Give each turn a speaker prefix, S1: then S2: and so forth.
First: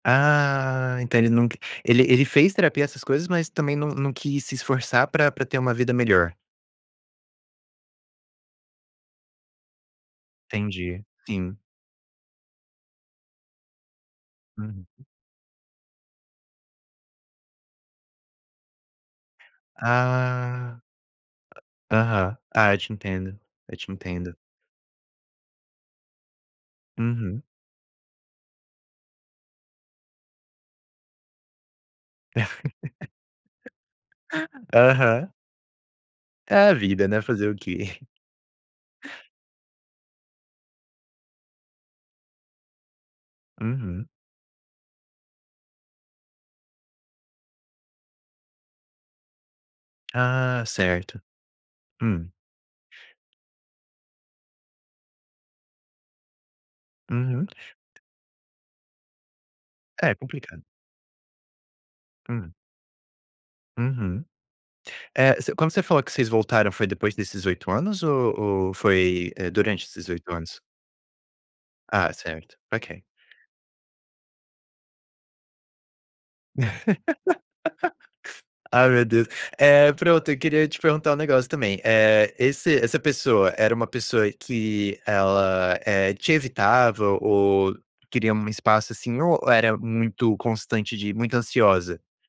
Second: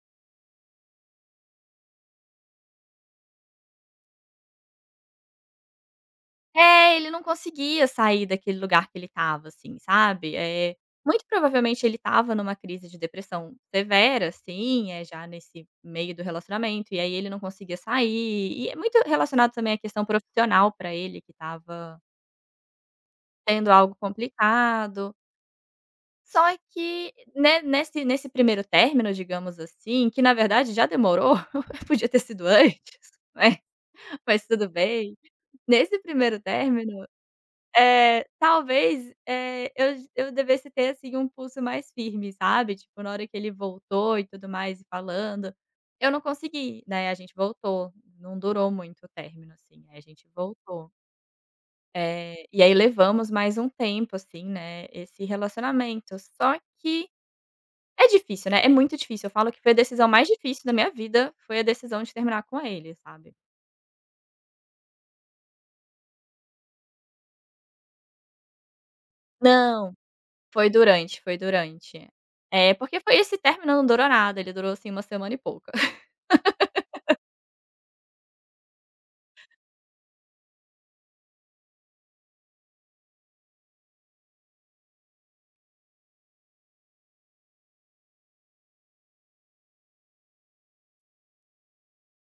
S1: Ah, então ele nunc ele ele fez terapia, essas coisas, mas também não não quis se esforçar pra pra ter uma vida melhor?
S2: É, ele não conseguia sair daquele lugar que ele estava, assim, sabe. Eh,
S1: Entendi,
S2: muito
S1: sim.
S2: provavelmente ele estava numa crise de depressão severa,
S1: Hum.
S2: assim, eh, já nesse meio do relacionamento, e aí ele não conseguia sair, e é muito relacionado também à questão profissional
S1: Ah.
S2: pra ele, que estava
S1: Aham. Ah, eu te entendo,
S2: sendo
S1: eu te
S2: algo
S1: entendo.
S2: complicado. Só que
S1: Uhum.
S2: ne nesse nesse primeiro término, digamos assim, que na verdade já demorou, podia ter sido antes, né, mas tudo bem.
S1: Aham.
S2: Nesse primeiro
S1: É a
S2: término,
S1: vida, né, fazer o quê?
S2: eh, talvez, eh, eu eu devesse ter, assim, um pulso mais firme, sabe. Tipo, na hora que ele
S1: Uhum.
S2: voltou e tudo mais e falando, eu não consegui, né, a gente voltou, não durou muito o término, assim, a gente
S1: Ah,
S2: voltou.
S1: certo. Hum?
S2: Eh, e aí levamos mais um tempo, assim, né, esse relacionamento. Só que
S1: Uhum.
S2: é difícil, né, é muito difícil. Eu falo que foi a decisão
S1: É,
S2: mais
S1: complicado.
S2: difícil da minha vida, foi a decisão de terminar
S1: Hum?
S2: com ele, sabe.
S1: Uhum. É, se quando você falou que vocês voltaram, foi depois desses 8 anos ou ou foi, eh, durante
S2: Não,
S1: esses 8 anos?
S2: foi durante, foi durante.
S1: Ah, certo.
S2: É, porque
S1: Ok.
S2: foi esse término não durou nada, ele durou, assim, 1 semana e pouco.
S1: Ai, meu Deus. Eh, pronto, eu queria te perguntar um negócio também, eh, esse essa pessoa era uma pessoa que ela, eh, te evitava ou queria um espaço, assim, ou era muito constante de muito ansiosa?